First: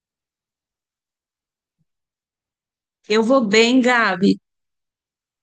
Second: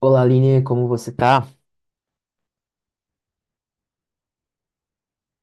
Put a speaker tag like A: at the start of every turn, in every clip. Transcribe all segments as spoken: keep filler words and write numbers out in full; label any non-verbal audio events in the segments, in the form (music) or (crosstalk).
A: Olá, Aline, como você tá?
B: Eu vou bem, Gabi.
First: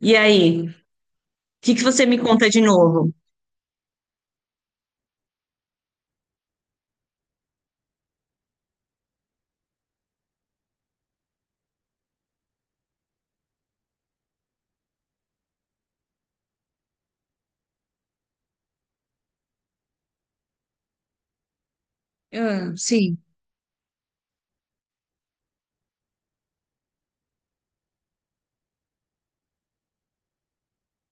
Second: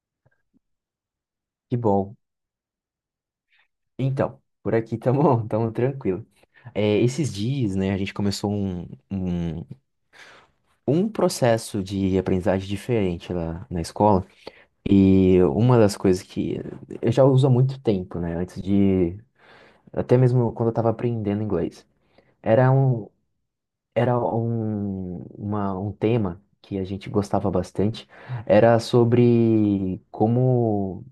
B: E aí? O que
A: Que
B: que você
A: bom.
B: me conta de novo?
A: Então, por aqui tamo, (laughs) tamo tranquilo. É, esses dias, né, a gente começou um, um, um processo de aprendizagem diferente lá na escola. E uma das coisas que eu já uso há muito tempo, né, antes de... até mesmo quando eu tava aprendendo inglês. Era
B: Ah,
A: um,
B: sim.
A: era um, uma, um tema que a gente gostava bastante. Era sobre como...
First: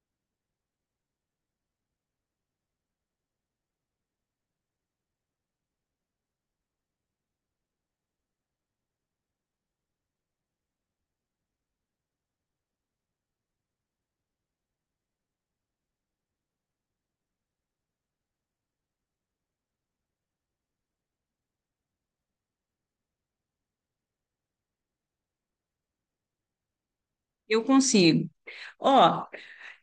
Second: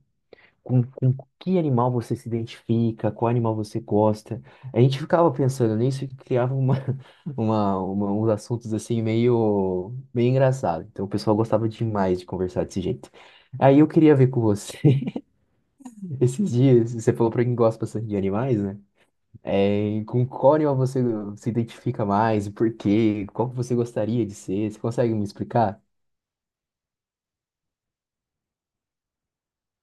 A: com, com que animal você se identifica, qual animal você gosta. A gente ficava pensando nisso e criava uma, (laughs) uma, uma- uns assuntos assim meio, meio engraçados. Então o pessoal gostava demais de conversar desse jeito. Aí eu queria ver com você, (laughs) esses dias, você falou pra quem gosta bastante de animais, né? É, com qual animal você se identifica mais, e por quê? Qual que você gostaria de ser? Você consegue me explicar?
B: Eu consigo. Ó,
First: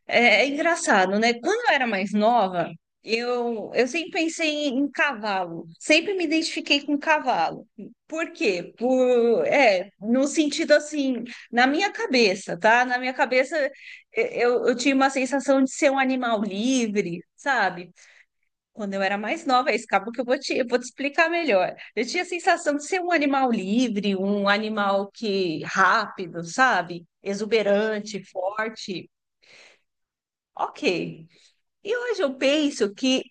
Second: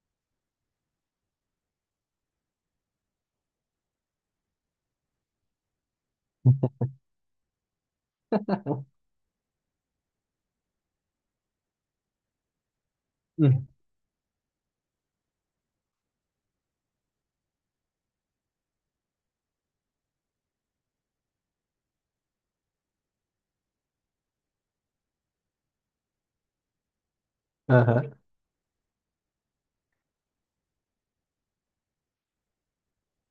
B: é, é engraçado, né? Quando eu era mais nova, eu, eu sempre pensei em, em cavalo, sempre me identifiquei com cavalo. Por quê? Por, é, no sentido assim, na minha cabeça, tá? Na minha cabeça,
A: Hum.
B: eu, eu tinha uma sensação de ser um animal livre, sabe? Quando eu era mais nova, é isso, que eu vou te, eu vou te explicar melhor. Eu tinha a sensação de ser um animal livre, um animal que rápido, sabe?
A: Aham.
B: Exuberante, forte. Ok. E hoje eu penso que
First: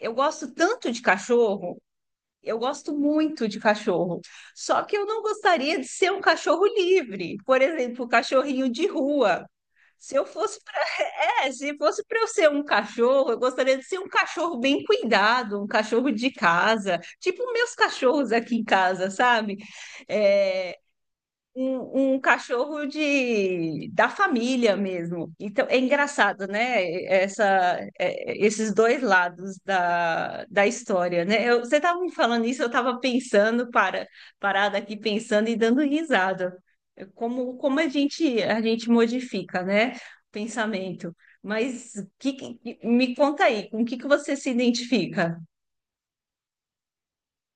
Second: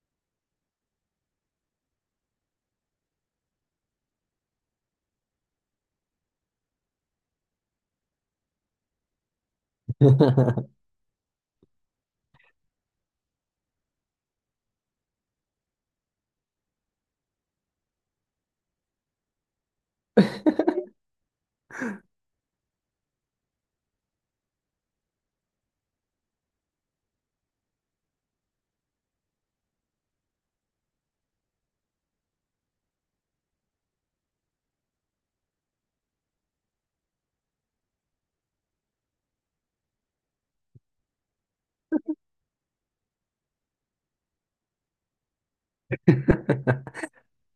B: eu gosto tanto de cachorro, eu gosto muito de cachorro. Só que eu não gostaria de ser um cachorro livre. Por exemplo, o cachorrinho de rua. Se eu fosse…
A: (laughs)
B: É, se fosse para eu ser um cachorro, eu gostaria de ser um cachorro bem cuidado, um cachorro de casa, tipo meus cachorros aqui em casa, sabe? É, Um, um cachorro de da família mesmo. Então é engraçado, né? Essa, é, esses dois lados da, da história, né? Eu- você estava me falando isso, eu estava pensando, para, parada aqui pensando e dando risada. É. Como, como a gente a gente modifica, né? O pensamento. Mas que, que- me conta aí, com o que que você se identifica?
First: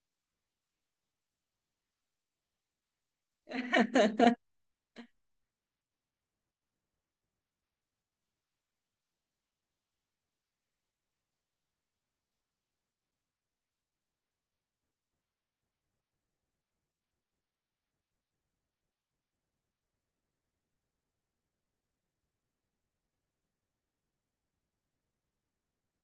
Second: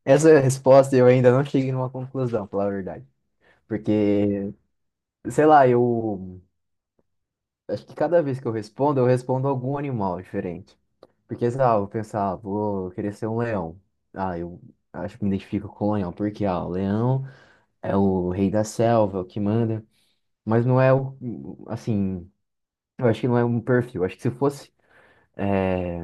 A: Essa resposta eu ainda não cheguei numa conclusão, pela verdade. Porque, sei lá, eu acho que cada vez que eu respondo, eu respondo algum animal diferente. Porque, sei lá, eu vou pensar, ah, vou querer ser um leão. Ah, eu acho que me identifico com o leão, porque, ah, o leão é o rei da selva, é o que manda. Mas não é o, assim, eu acho que não é um perfil. Acho que se fosse, eh,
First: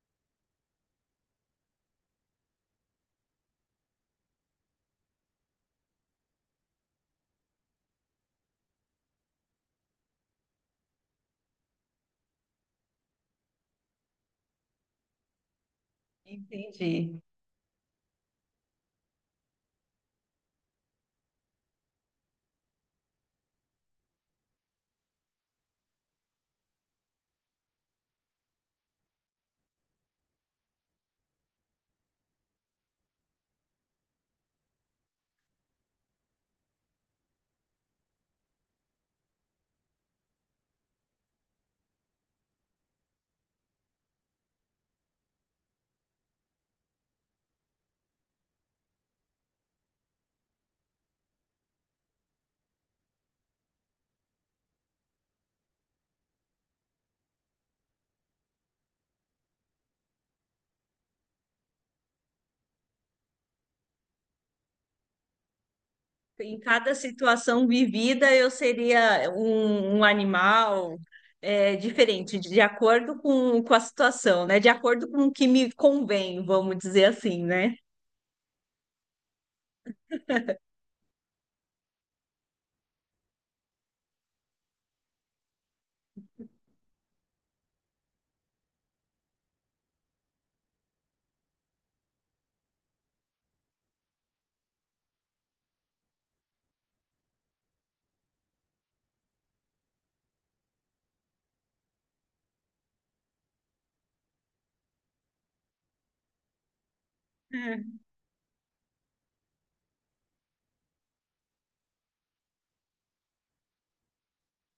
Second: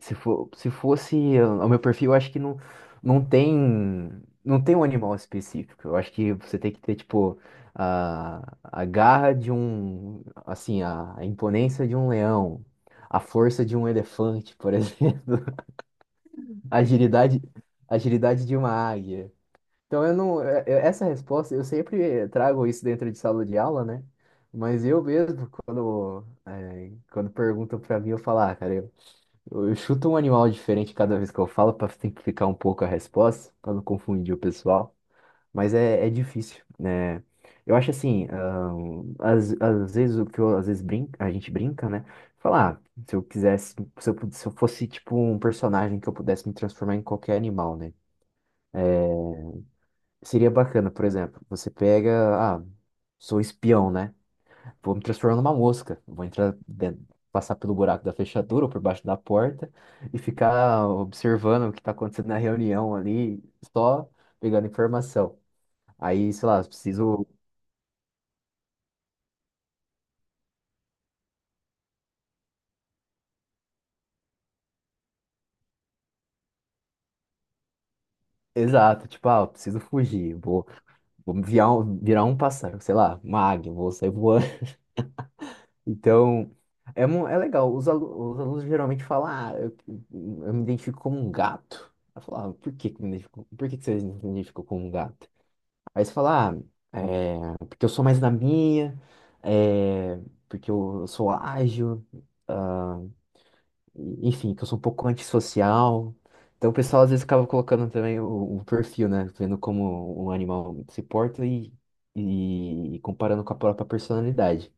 A: Se for, se fosse uh, o meu perfil, eu acho que não, não tem, não tem um animal específico. Eu acho que você tem que ter, tipo, a, a garra de um, assim, a, a imponência de um leão, a força de um elefante, por (laughs) exemplo, a
B: Entendi.
A: agilidade, a agilidade de uma águia. Então, eu não, é- é- essa resposta, eu sempre trago isso dentro de sala de aula, né? Mas eu mesmo, quando, é, quando perguntam pra mim, eu falo, ah, cara, eu eu chuto um animal diferente cada vez que eu falo para simplificar um pouco a resposta, para não confundir o pessoal. Mas é, é difícil, né? Eu acho assim, ahn, às, às vezes o que eu, às vezes brinca, a gente brinca, né? Falar, ah, se eu quisesse, se eu, pud- se eu fosse tipo um personagem que eu pudesse me transformar em qualquer animal, né? Seria bacana, por exemplo, você pega, ah, sou espião, né? Vou me transformar numa mosca. Vou entrar dentro, passar pelo buraco da fechadura ou por baixo da porta e ficar observando o que está acontecendo na reunião ali, só pegando informação. Aí, sei
B: Em
A: lá,
B: cada
A: preciso.
B: situação vivida, eu seria um, um animal é, diferente, de acordo com, com a situação, né? De acordo com o que me convém, vamos dizer assim, né?
A: Exato, tipo, ah, eu preciso fugir. Vou, vou virar um, virar um pássaro, sei lá, uma águia, vou sair voando. (laughs) Então, é, mu- é legal. Os, alu- os alunos geralmente falam, ah, eu, eu, me identifico como um gato. Eu falo, ah, por que que me identifico- por que que você se identificou como um gato? Aí você fala, ah, é, porque eu sou mais na minha, é, porque eu sou ágil, ah, e- enfim, que eu sou um pouco antissocial. Então o pessoal às vezes acaba colocando
B: É.
A: também o, o perfil, né? Vendo como um animal se porta e, e comparando com a própria personalidade.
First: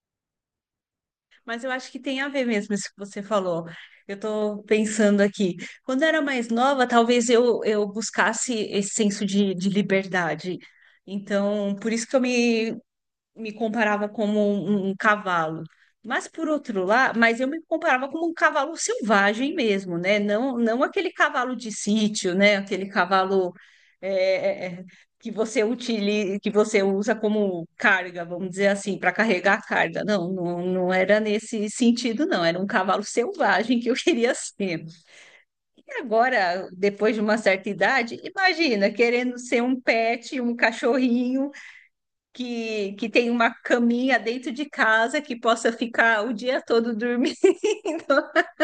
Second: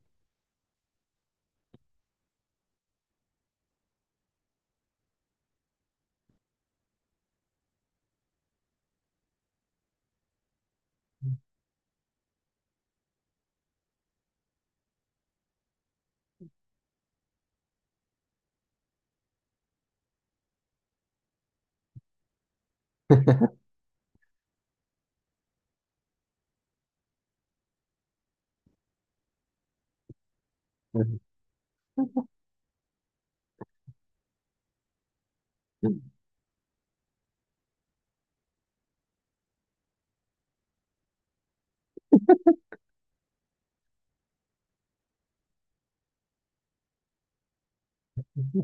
B: Mas eu acho que tem a ver mesmo isso que você falou. Eu estou pensando aqui. Quando eu era mais nova, talvez eu, eu buscasse esse senso de, de liberdade. Então, por isso que eu me me comparava como um, um cavalo. Mas por outro lado, mas eu me comparava como um cavalo selvagem mesmo, né? Não, não aquele cavalo de sítio, né? Aquele cavalo
A: (laughs)
B: é, é, é, que você utiliza, que você usa como carga, vamos dizer assim, para carregar a carga. Não, não, não era nesse sentido, não. Era um cavalo selvagem que eu (laughs) queria ser. E
A: Uhum.
B: agora, depois de uma certa idade, imagina, querendo ser um pet, um cachorrinho que, que tem uma caminha dentro de casa que possa ficar o dia todo dormindo, (laughs)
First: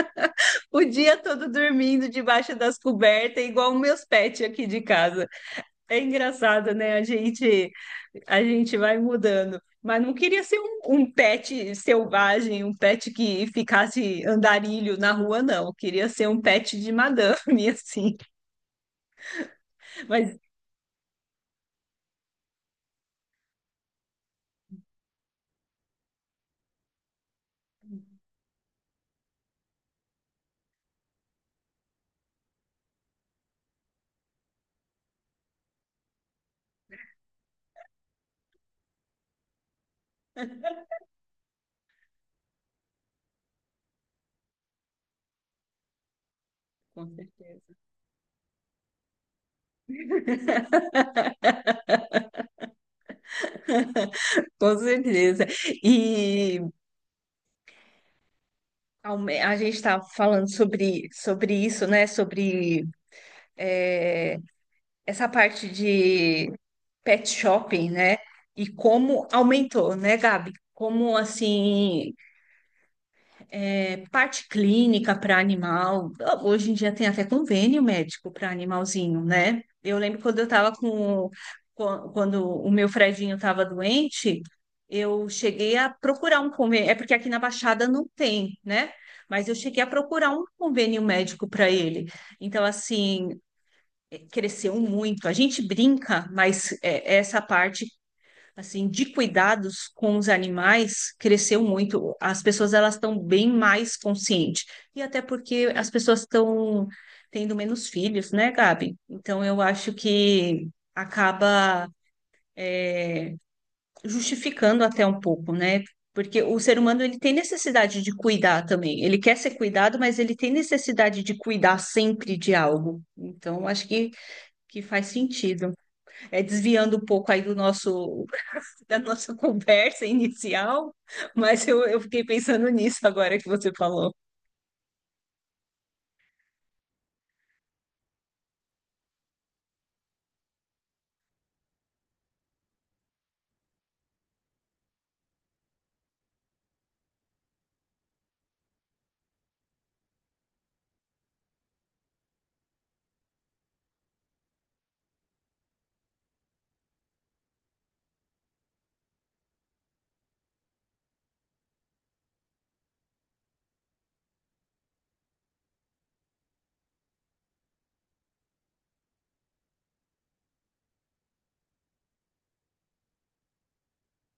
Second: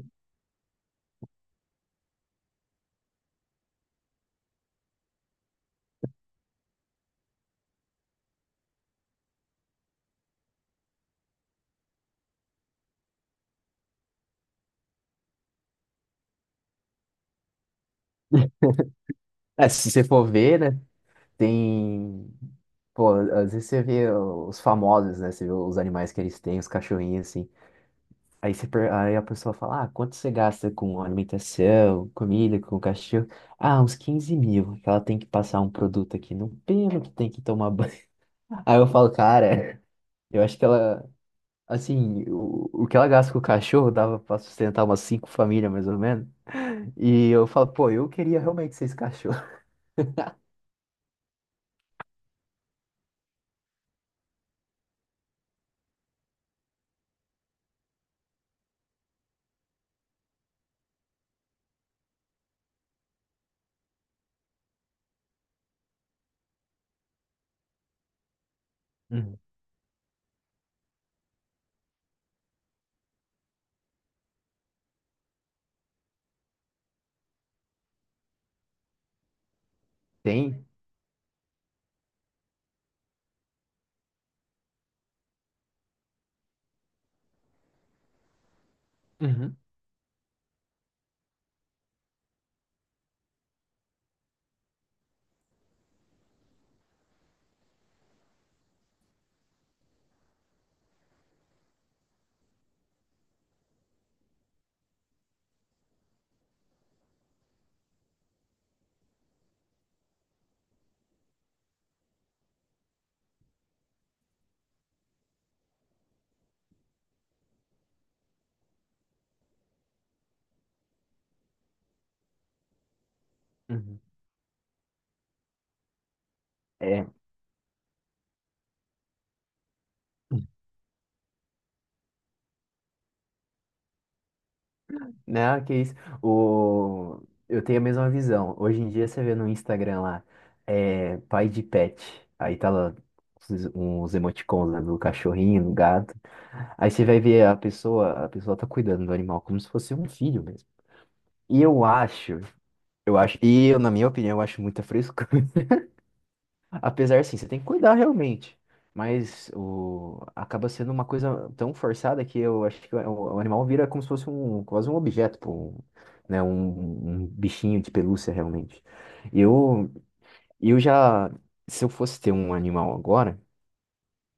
B: o dia todo dormindo debaixo das cobertas, igual meus pets aqui de casa. É engraçado, né? A gente, a gente vai mudando. Mas não queria ser um, um pet selvagem, um pet que ficasse andarilho na rua, não. Queria ser um pet de madame, (laughs) assim.
A: É, se você for
B: Mas
A: ver, né? Tem. Pô, às vezes você vê os famosos, né? Você vê os animais que eles têm, os cachorrinhos, assim. Aí, você, per- aí a pessoa fala, ah, quanto você gasta com alimentação, comida, com cachorro? Ah, uns quinze mil, que ela tem que passar um produto aqui no pelo, que tem que tomar banho. (laughs) Aí eu falo, cara, eu acho que ela, assim, o, o que ela gasta com o cachorro dava pra sustentar umas cinco famílias, mais ou menos.
B: com
A: E eu falo,
B: certeza.
A: pô, eu queria realmente ser esse cachorro.
B: Com certeza. E Aume- a gente está falando sobre, sobre isso, né? Sobre é, essa parte de pet shopping, né? E como
A: Uhum.
B: aumentou, né, Gabi? Como assim… Parte clínica para animal. Hoje em dia tem até convênio médico para animalzinho, né? Eu lembro
A: (laughs)
B: quando eu
A: Tem?
B: estava com… quan- Quando o meu Fredinho estava doente, eu cheguei a procurar um convênio. É porque aqui na Baixada não tem, né? Mas eu
A: Uhum,
B: cheguei a procurar um convênio médico para ele. Então, assim, cresceu muito. A gente brinca, mas é, essa parte assim, de cuidados com os animais cresceu muito. As pessoas elas estão bem mais conscientes. E até porque as pessoas estão tendo menos filhos, né, Gabi? Então eu acho que acaba justificando até um pouco, né? Porque o ser humano ele tem necessidade de cuidar também. Ele quer ser cuidado, mas ele tem necessidade de cuidar sempre de algo. Então, acho
A: uhum.
B: que, que faz sentido. É desviando um
A: É.
B: pouco aí do nosso da nossa (laughs) conversa inicial, mas eu, eu fiquei pensando nisso agora que você falou.
A: Não, que isso. O... Eu tenho a mesma visão. Hoje em dia você vê no Instagram lá, é pai de pet. Aí tá lá uns uns emoticons, né, do cachorrinho, do gato. Aí você vai ver a pessoa, a pessoa tá cuidando do animal como se fosse um filho mesmo. E eu acho, eu acho, e eu, na minha opinião, eu acho muita frescura. Apesar, sim, você tem que cuidar realmente. Mas o... acaba sendo uma coisa tão forçada que eu acho que o, o, animal vira como se fosse um, quase um objeto, pô, um, né? Um, um bichinho de pelúcia, realmente. Eu, eu já, se eu fosse ter um animal agora,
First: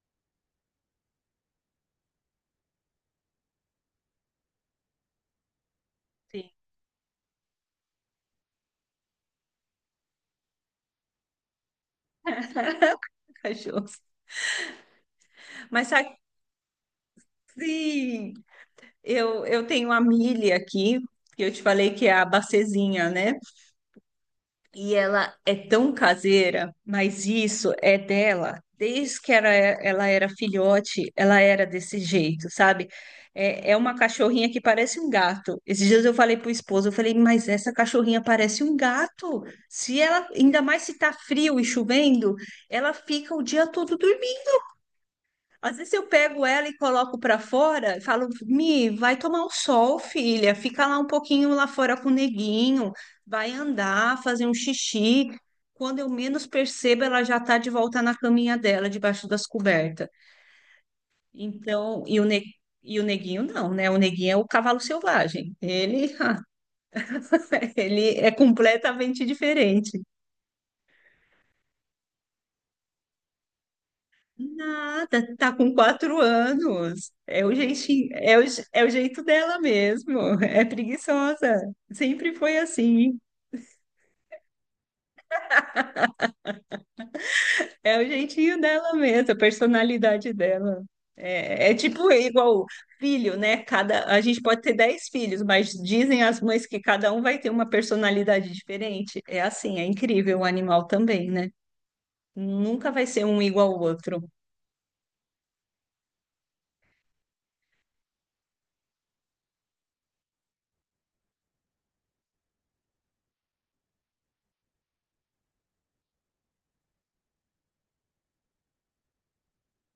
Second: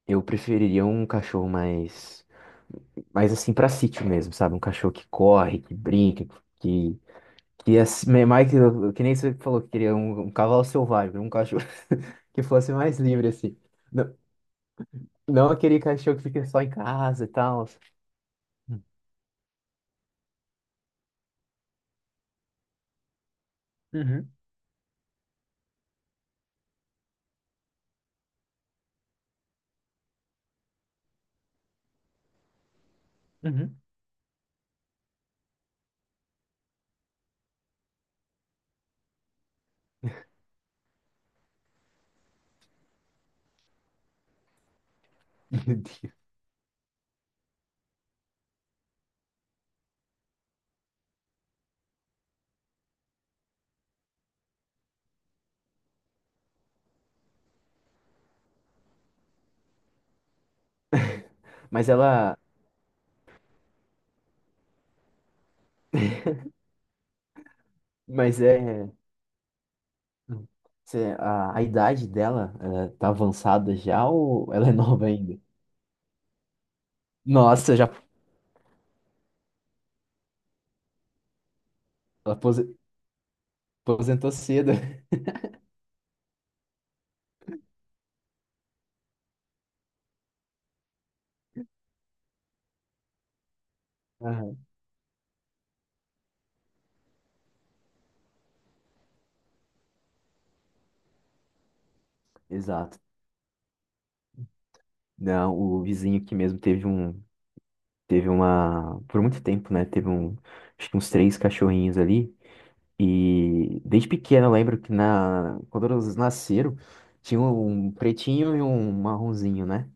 A: eu preferiria um cachorro mais, mais assim, pra sítio mesmo, sabe? Um cachorro que corre, que brinca,
B: Sim.
A: que, que é assim- é mais que, que nem você falou que queria um, um cavalo selvagem, um cachorro (laughs) que fosse mais
B: (laughs)
A: livre, assim.
B: Cachorros.
A: Não aquele
B: Mas
A: cachorro
B: sabe,
A: que fica só em casa e tal. (laughs)
B: eu, eu tenho a Millie aqui, que eu te falei que é a bacezinha, né?
A: Uhum,
B: E ela é tão caseira, mas isso é dela. Desde que era, ela era filhote, ela era desse jeito, sabe? É, é
A: uhum.
B: uma cachorrinha que parece um gato. Esses dias eu falei pro esposo, eu falei, mas essa cachorrinha parece um gato. Se ela, ainda mais se tá frio e chovendo, ela fica o dia todo…
A: Meu
B: às vezes eu
A: Deus.
B: pego ela e coloco para fora e falo, Mi, vai tomar um sol, filha. Fica lá um pouquinho lá fora com o neguinho, vai andar, fazer um xixi. Quando eu menos percebo, ela já tá de volta na caminha dela, debaixo das cobertas.
A: Mas
B: Então, e o,
A: ela.
B: ne- e o neguinho não, né? O neguinho é o cavalo selvagem. Ele, (laughs) ele é
A: Mas é.
B: completamente diferente.
A: Cê- A, a idade dela, ela tá avançada já ou ela é nova
B: Nada,
A: ainda?
B: tá com quatro anos. É o
A: Nossa, já
B: jeitinho, é o, je- é o jeito dela mesmo. É preguiçosa. Sempre foi
A: apose-
B: assim.
A: aposentou cedo.
B: É o jeitinho dela mesmo, a personalidade dela. É, é tipo igual filho, né? Cada, a gente
A: Aham.
B: pode ter dez filhos, mas dizem as mães que cada um vai ter uma personalidade diferente. É assim, é incrível o animal também, né?
A: (laughs)
B: Nunca
A: Exato.
B: vai ser um igual ao outro.
A: Não, o vizinho aqui mesmo teve um. Teve uma. Por muito tempo, né? Teve um. Acho que uns três cachorrinhos ali. E desde pequeno eu lembro que na, quando eles nasceram, tinha um pretinho e um marronzinho, né?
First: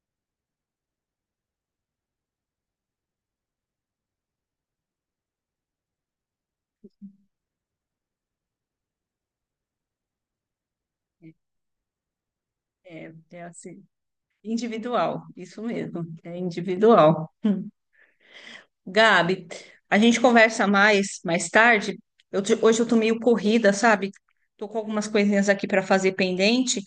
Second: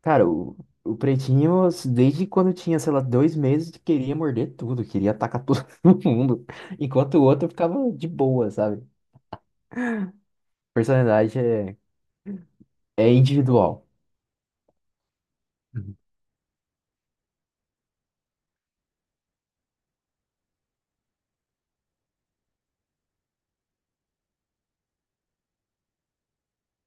A: Cara, o, o pretinho, assim, desde quando eu tinha, sei lá, dois meses, queria morder tudo, queria atacar todo (laughs) mundo, enquanto o outro ficava de boa, sabe? Personalidade é, é
B: É, é assim.
A: individual.
B: Individual, isso
A: Uhum.
B: mesmo, é individual. Gabi, a gente conversa mais mais tarde. Eu te- hoje eu tô meio corrida, sabe? Tô com algumas coisinhas aqui para fazer pendente,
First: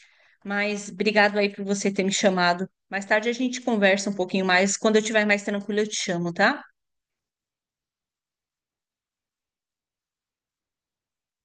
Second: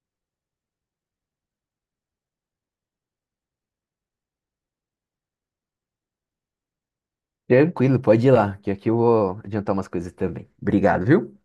B: mas obrigado aí por você ter me chamado. Mais tarde a gente conversa um pouquinho mais. Quando eu estiver mais tranquila, eu te chamo, tá?
A: Tranquilo, pode ir lá, que aqui eu vou adiantar umas coisas também. Obrigado, viu?